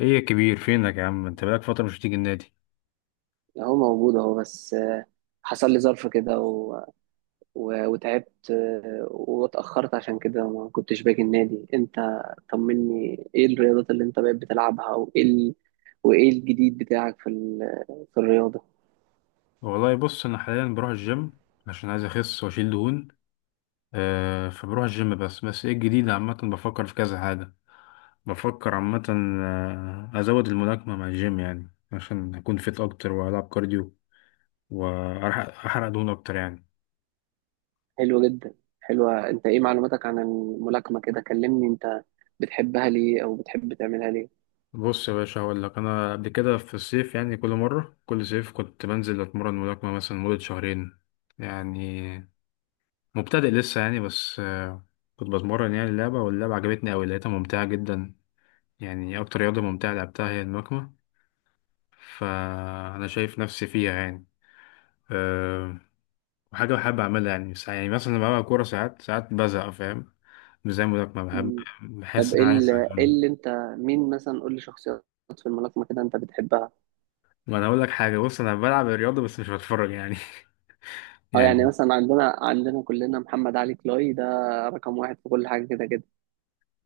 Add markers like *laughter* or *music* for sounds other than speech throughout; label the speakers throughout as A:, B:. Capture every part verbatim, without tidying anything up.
A: ايه يا كبير، فينك يا عم؟ انت بقالك فترة مش بتيجي النادي.
B: اهو موجود اهو بس آه، حصل لي ظرف كده و... و... وتعبت، آه، واتأخرت عشان كده ما كنتش باجي النادي. انت طمني، ايه الرياضات اللي انت بقيت بتلعبها؟ وايه ال... وايه الجديد بتاعك في ال... في الرياضة؟
A: والله بص، انا حاليا بروح الجيم عشان عايز اخس واشيل دهون. آه فبروح الجيم، بس بس ايه الجديد. عامة بفكر في كذا حاجة، بفكر عامة. آه، ازود الملاكمة مع الجيم يعني عشان اكون فيت اكتر والعب كارديو واحرق أحرق دهون اكتر يعني.
B: حلو جدا. حلوة. انت ايه معلوماتك عن الملاكمة كده؟ كلمني انت، بتحبها ليه او بتحب تعملها ليه؟
A: بص يا باشا، هقول لك. انا قبل كده في الصيف يعني، كل مرة كل صيف كنت بنزل اتمرن ملاكمة مثلا مدة شهرين يعني. مبتدئ لسه يعني، بس آه، كنت بتمرن يعني. اللعبة، واللعبة عجبتني أوي، لقيتها ممتعة جدا يعني. أكتر رياضة ممتعة لعبتها هي الملاكمة. فأنا شايف نفسي فيها يعني. أه وحاجة بحب أعملها يعني. ساع- يعني مثلا لما بلعب كورة ساعات ساعات بزهق فاهم، مش زي الملاكمة، بحب
B: مم.
A: بحس
B: طب
A: إن
B: ايه
A: أنا عايز
B: ال- إيه
A: أكمل.
B: اللي انت... مين مثلا؟ قول لي شخصيات في الملاكمة كده انت بتحبها.
A: ما أنا أقول لك حاجة، بص، أنا بلعب الرياضة بس مش بتفرج يعني. *laughs*
B: اه، يعني
A: يعني
B: مثلا عندنا عندنا كلنا محمد علي كلاي ده، رقم واحد في كل حاجة كده كده.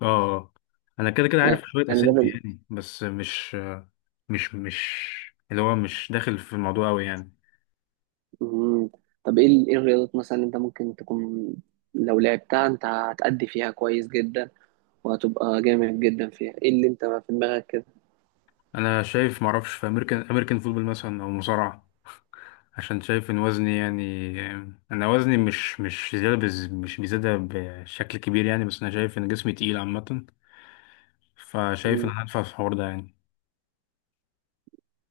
A: آه آه. أنا كده كده عارف
B: يعني
A: شوية
B: يعني ده
A: أسامي
B: بال...
A: يعني، بس مش مش مش اللي هو مش داخل في الموضوع أوي يعني.
B: مم. طب ايه ال- ايه الرياضات مثلا اللي انت ممكن تكون، لو لعبتها انت هتأدي فيها كويس جدا وهتبقى جامد جدا فيها؟ ايه اللي انت في دماغك كده؟
A: انا شايف، معرفش، في امريكان امريكان فوتبول مثلا او مصارعه، عشان شايف ان وزني يعني. انا وزني مش مش زياده بز... مش بيزيادة بشكل كبير يعني، بس انا شايف ان جسمي تقيل عامه. فشايف ان
B: مم.
A: انا هدفع في الحوار ده يعني.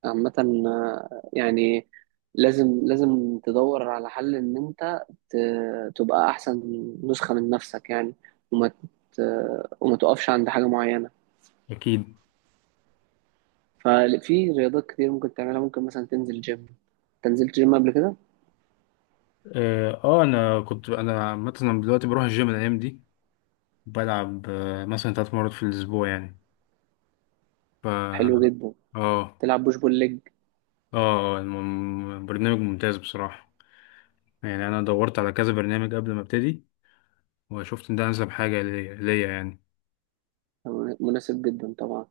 B: عامة آه، يعني لازم لازم تدور على حل ان انت ت- تبقى احسن نسخة من نفسك يعني. وما ت... وما تقفش عند حاجة معينة.
A: اكيد.
B: ففي رياضات كتير ممكن تعملها. ممكن مثلا تنزل جيم. انت نزلت جيم قبل كده؟
A: اه آه، انا كنت انا مثلا دلوقتي بروح الجيم الايام دي، بلعب آه، مثلا ثلاث مرات في الاسبوع يعني. ف اه
B: حلو جدا.
A: اه.
B: تلعب بوش بول ليج؟
A: آه، الم- برنامج ممتاز بصراحه يعني. انا دورت على كذا برنامج قبل ما ابتدي، وشفت ان ده انسب حاجه ليا ليا يعني.
B: مناسب جدا طبعا،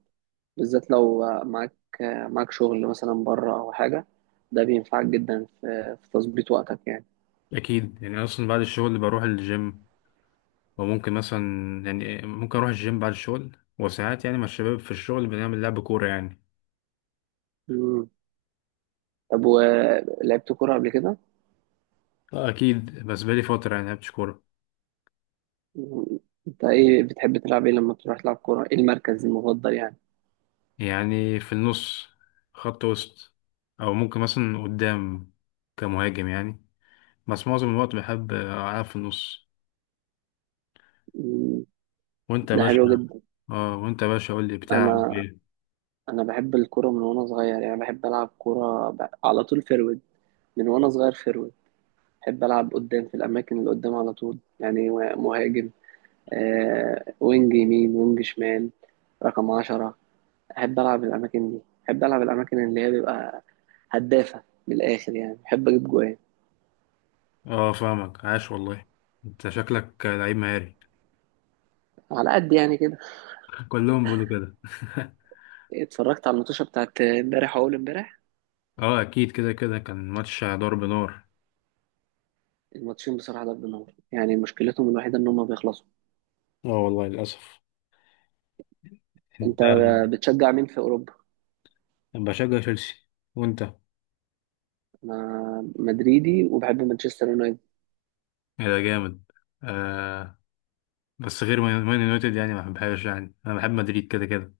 B: بالذات لو معاك معاك شغل مثلا بره او حاجه. ده بينفعك جدا في, في تظبيط وقتك يعني.
A: اكيد يعني، اصلا بعد الشغل بروح الجيم، وممكن مثلا، يعني ممكن اروح الجيم بعد الشغل، وساعات يعني مع الشباب في الشغل بنعمل لعب كوره يعني.
B: مم. طب ولعبت كوره قبل كده؟
A: آه، اكيد، بس بقالي فتره يعني لعبتش كوره.
B: مم. انت ايه بتحب تلعب؟ ايه لما تروح تلعب كوره، ايه المركز المفضل يعني؟
A: يعني في النص، خط وسط، او ممكن مثلا قدام كمهاجم يعني، بس معظم الوقت بحب العب في النص.
B: مم.
A: وانت يا
B: ده
A: باشا؟
B: حلو جدا.
A: اه، وانت يا باشا، قول لي بتلعب
B: انا
A: ايه؟
B: انا بحب الكوره من وانا صغير يعني. بحب العب كوره ب- على طول فيرويد، من وانا صغير فيرويد. بحب ألعب قدام، في الأماكن اللي قدام على طول يعني، مهاجم، آه وينج يمين، وينج شمال، رقم عشرة. أحب ألعب الأماكن دي. أحب ألعب الأماكن اللي هي بيبقى هدافة من الآخر يعني. بحب أجيب جوان.
A: اه فاهمك، عاش والله. انت شكلك لعيب مهاري.
B: على قد يعني كده.
A: *laughs* كلهم بيقولوا كده. *laughs*
B: اتفرجت على الماتشة بتاعت امبارح وأول امبارح.
A: اه اكيد، كده كده كان ماتش ضرب نار.
B: الماتشين بصراحة ضرب نار يعني، مشكلتهم الوحيدة إن هما بيخلصوا.
A: اه والله، للأسف. انت
B: أنت بتشجع مين في أوروبا؟
A: أنا بشجع تشيلسي. وأنت؟
B: أنا مدريدي وبحب مانشستر يونايتد.
A: إيه ده جامد. آه، بس غير مان مان يونايتد يعني، ما بحبهاش يعني، انا بحب مدريد كده كده.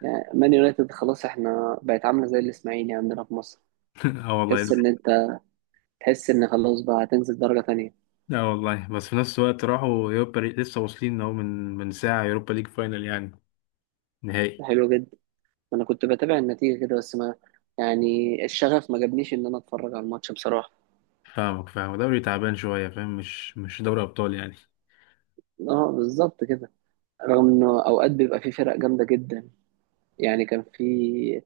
B: يعني مان يونايتد خلاص، احنا بقت عاملة زي الإسماعيلي عندنا في مصر.
A: *laughs* اه والله.
B: تحس ان انت تحس ان خلاص، بقى هتنزل درجة تانية.
A: اه والله، بس في نفس الوقت راحوا يوروبا ليج لسه واصلين اهو، من من ساعة يوروبا ليج فاينل يعني،
B: ده
A: نهائي.
B: حلو جدا. انا كنت بتابع النتيجة كده بس ما يعني الشغف ما جابنيش ان انا اتفرج على الماتش بصراحة.
A: فاهمك، فاهم دوري تعبان شوية، فاهم مش مش دوري ابطال يعني.
B: اه بالظبط كده. رغم انه اوقات بيبقى في فرق جامدة جدا، يعني كان في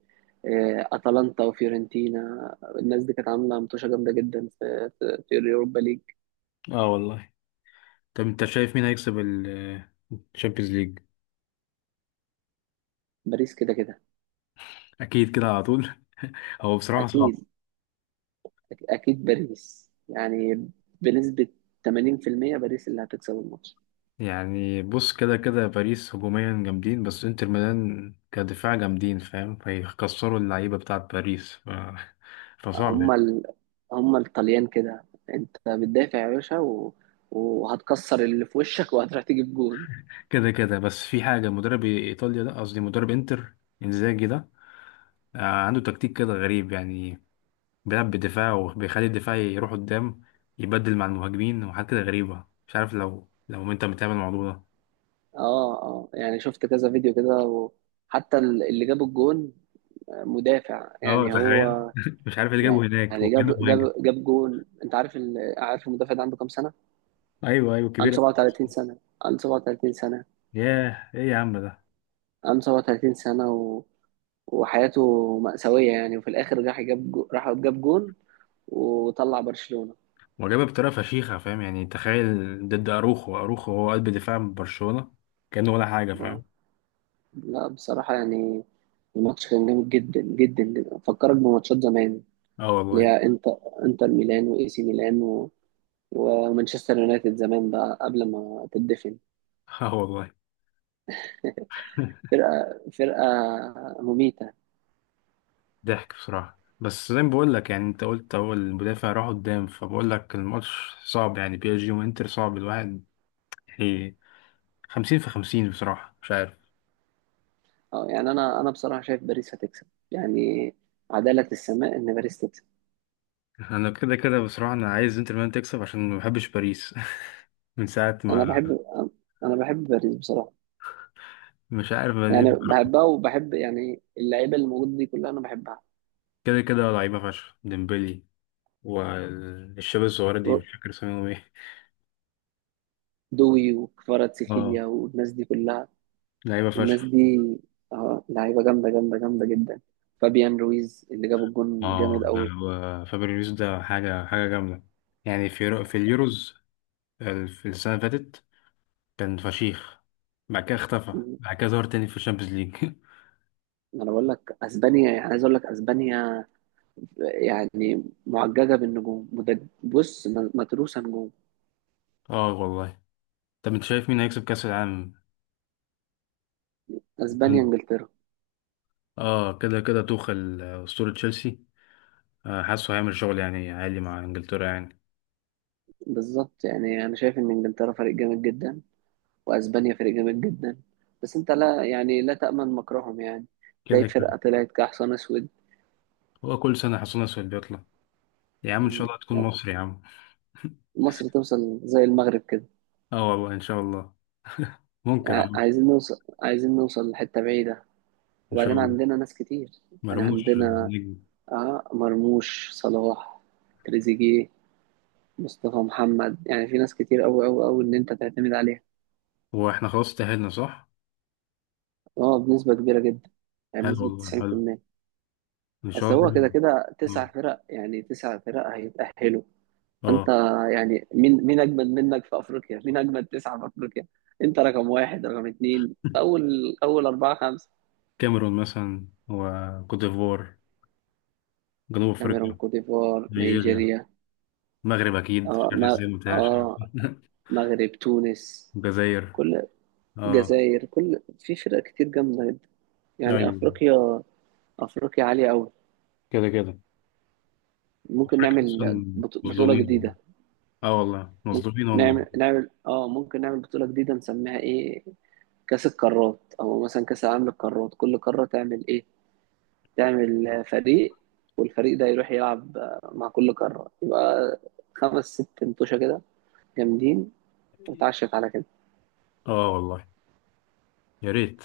B: آه، اتلانتا وفيورنتينا، الناس دي كانت عاملة متوشة جامدة جدا في في في اليوروبا ليج.
A: اه والله. طب انت شايف مين هيكسب الشامبيونز ليج؟
B: باريس كده كده.
A: اكيد كده، على طول. *laughs* هو بصراحة صعب
B: اكيد اكيد باريس يعني، بنسبة ثمانين في المية باريس اللي هتكسب الماتش.
A: يعني. بص، كده كده باريس هجوميا جامدين، بس انتر ميلان كدفاع جامدين فاهم، فيكسروا اللعيبة بتاعت باريس ف... *laughs* فصعب
B: هم
A: يعني.
B: ال... هم الطليان كده. انت بتدافع يا باشا و... وهتكسر اللي في وشك *laughs* وهتروح تجيب جون.
A: كده كده، بس في حاجة، مدرب ايطاليا ده، قصدي مدرب انتر، انزاجي ده، آه، عنده تكتيك كده غريب يعني، بيلعب بدفاع وبيخلي الدفاع يروح قدام، يبدل مع المهاجمين وحاجات كده غريبة، مش عارف لو لو انت متابع الموضوع ده.
B: اه اه، يعني شفت كذا فيديو كده، وحتى ال- اللي جاب الجون مدافع
A: اه
B: يعني هو.
A: تخيل. *laughs* مش عارف اللي جابه هناك
B: يعني جاب
A: وكانه مهاجم.
B: جاب جاب جون. انت عارف ال... عارف المدافع ده عنده كام سنة؟
A: ايوه ايوه،
B: عنده
A: كبير.
B: سبعة وثلاثين سنة. عنده سبعة وثلاثين سنة.
A: ياه، ايه يا عم ده؟
B: عنده سبعة وثلاثين سنة و... وحياته مأساوية يعني، وفي الآخر راح جاب جو... راح جاب جون وطلع برشلونة.
A: وجابها بطريقه فشيخه فاهم يعني، تخيل ضد اروخو، اروخو هو قلب دفاع برشلونه، كانه ولا حاجه
B: اه،
A: فاهم.
B: لا بصراحة يعني، الماتش كان جامد جدا جدا جدا. فكرك بماتشات زمان،
A: اه
B: اللي
A: والله.
B: هي انتر انتر ميلان واي سي ميلان و... ومانشستر يونايتد زمان، بقى قبل ما تدفن.
A: اه والله. *laughs*
B: فرقة فرقة مميتة.
A: ضحك بصراحه. بس زي ما بقول لك يعني، انت قلت هو المدافع راح قدام، فبقول لك الماتش صعب يعني، بي اس جي وانتر صعب، الواحد يعني خمسين في خمسين بصراحه، مش عارف.
B: اه، يعني انا انا بصراحة شايف باريس هتكسب يعني. عدالة السماء ان باريس تكسب.
A: *laughs* انا كده كده بصراحه، انا عايز انتر ميلان تكسب عشان ما بحبش باريس. *laughs* من ساعه
B: انا
A: ما،
B: بحب انا بحب باريس بصراحة.
A: مش عارف ليه
B: يعني
A: بصراحة.
B: بحبها، وبحب يعني اللعيبة اللي موجودة دي كلها، انا بحبها.
A: كده كده لعيبه فشخ، ديمبلي والشباب الصغيره دي مش فاكر اسمهم ايه.
B: دوي
A: *laughs* اه،
B: وكفاراتسخيليا والناس دي كلها.
A: لعيبة
B: الناس
A: فشخ.
B: دي اه لعيبه جامده جامده جامده جدا. فابيان رويز اللي جاب الجون
A: اه،
B: جامد
A: ده
B: قوي.
A: هو فابريو يوسف، ده حاجة حاجة جامدة يعني. في يورو- في اليوروز ال- في السنة اللي فاتت كان فشيخ، بعد كده اختفى، بعد كده ظهر تاني في الشامبيونز ليج.
B: انا بقول لك اسبانيا يعني، عايز اقول لك اسبانيا، يعني معججه بالنجوم. مد- بص م- متروسه نجوم.
A: *laughs* اه والله. طب انت شايف مين هيكسب كأس العالم؟
B: اسبانيا،
A: مم.
B: انجلترا.
A: اه كده كده توخل، آه، أسطورة تشيلسي، آه، حاسه هيعمل شغل يعني عالي مع انجلترا يعني.
B: بالظبط يعني. انا شايف ان انجلترا فريق جامد جدا، واسبانيا فريق جامد جدا. بس انت لا يعني لا تامن مكرهم يعني، تلاقي
A: كده كده.
B: فرقه طلعت كحصان اسود.
A: هو كل سنة حصلنا سؤال بيطلع، يا عم ان شاء
B: م-
A: الله تكون
B: يعني
A: مصر يا عم. *laughs*
B: مصر توصل زي المغرب كده.
A: اه والله، ان شاء الله. *laughs* ممكن يا
B: يعني
A: عم.
B: عايزين نوصل، عايزين نوصل لحته بعيده.
A: ان شاء
B: وبعدين
A: الله.
B: عندنا ناس كتير يعني.
A: مرموش آه،
B: عندنا
A: نجم.
B: آه مرموش، صلاح، تريزيجيه، مصطفى محمد. يعني في ناس كتير أوي أوي أوي إن أنت تعتمد عليها.
A: هو احنا خلاص تأهلنا صح؟
B: اه، بنسبة كبيرة جدا يعني،
A: حلو
B: بنسبة
A: والله، حلو.
B: تسعين بالمية.
A: ان شاء
B: أصل
A: الله
B: هو كده
A: يعني.
B: كده تسع
A: اه
B: فرق، يعني تسع فرق هيتأهلوا. أنت
A: آه.
B: يعني، مين مين أجمد منك في أفريقيا؟ مين أجمد تسعة في أفريقيا؟ أنت رقم واحد، رقم اتنين، أول أول، أربعة، خمسة.
A: كاميرون مثلا، وكوت ديفوار، جنوب
B: كاميرون،
A: افريقيا،
B: كوت ديفوار،
A: نيجيريا،
B: نيجيريا
A: المغرب اكيد، مش
B: اه
A: عارف
B: ما
A: ازاي ما قلتهاش.
B: اه
A: *laughs*
B: مغرب، تونس،
A: الجزائر.
B: كل
A: اه.
B: جزائر. كل، في فرق كتير جامدة جدا يعني.
A: ايوه.
B: أفريقيا أفريقيا عالية أوي.
A: كده كده،
B: ممكن
A: افريقيا
B: نعمل
A: اصلا
B: بط- بطولة
A: مظلومين والله.
B: جديدة.
A: اه والله،
B: ممكن
A: مظلومين والله.
B: نعمل نعمل اه ممكن نعمل بطولة جديدة نسميها ايه؟ كأس القارات، أو مثلا كأس العالم للقارات. كل قارة تعمل ايه؟ تعمل آه، فريق. والفريق ده يروح يلعب آه، مع كل قارة. يبقى خمس ست انتوشة كده جامدين، وتعشت على كده.
A: اه والله، يا ريت.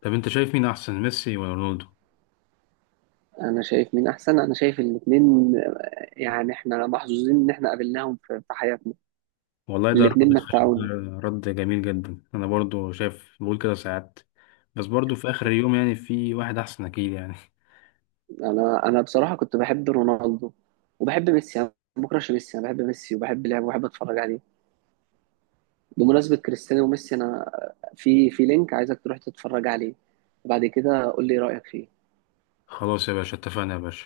A: طب انت شايف مين احسن، ميسي ولا رونالدو؟
B: انا شايف مين احسن؟ انا شايف الاتنين، يعني احنا محظوظين ان احنا قابلناهم في في حياتنا.
A: والله، ده رد
B: الاتنين
A: ده
B: متعونا.
A: رد جميل جدا. انا برضو شايف، بقول كده ساعات، بس برضو في اخر اليوم يعني في واحد احسن اكيد يعني. *laughs*
B: انا انا بصراحة كنت بحب رونالدو وبحب ميسي. انا ما بكرهش ميسي، انا بحب ميسي وبحب لعبه وبحب اتفرج عليه. بمناسبة كريستيانو وميسي، انا في في لينك عايزك تروح تتفرج عليه، وبعد كده قول لي رأيك فيه.
A: خلاص يا باشا، اتفقنا يا باشا.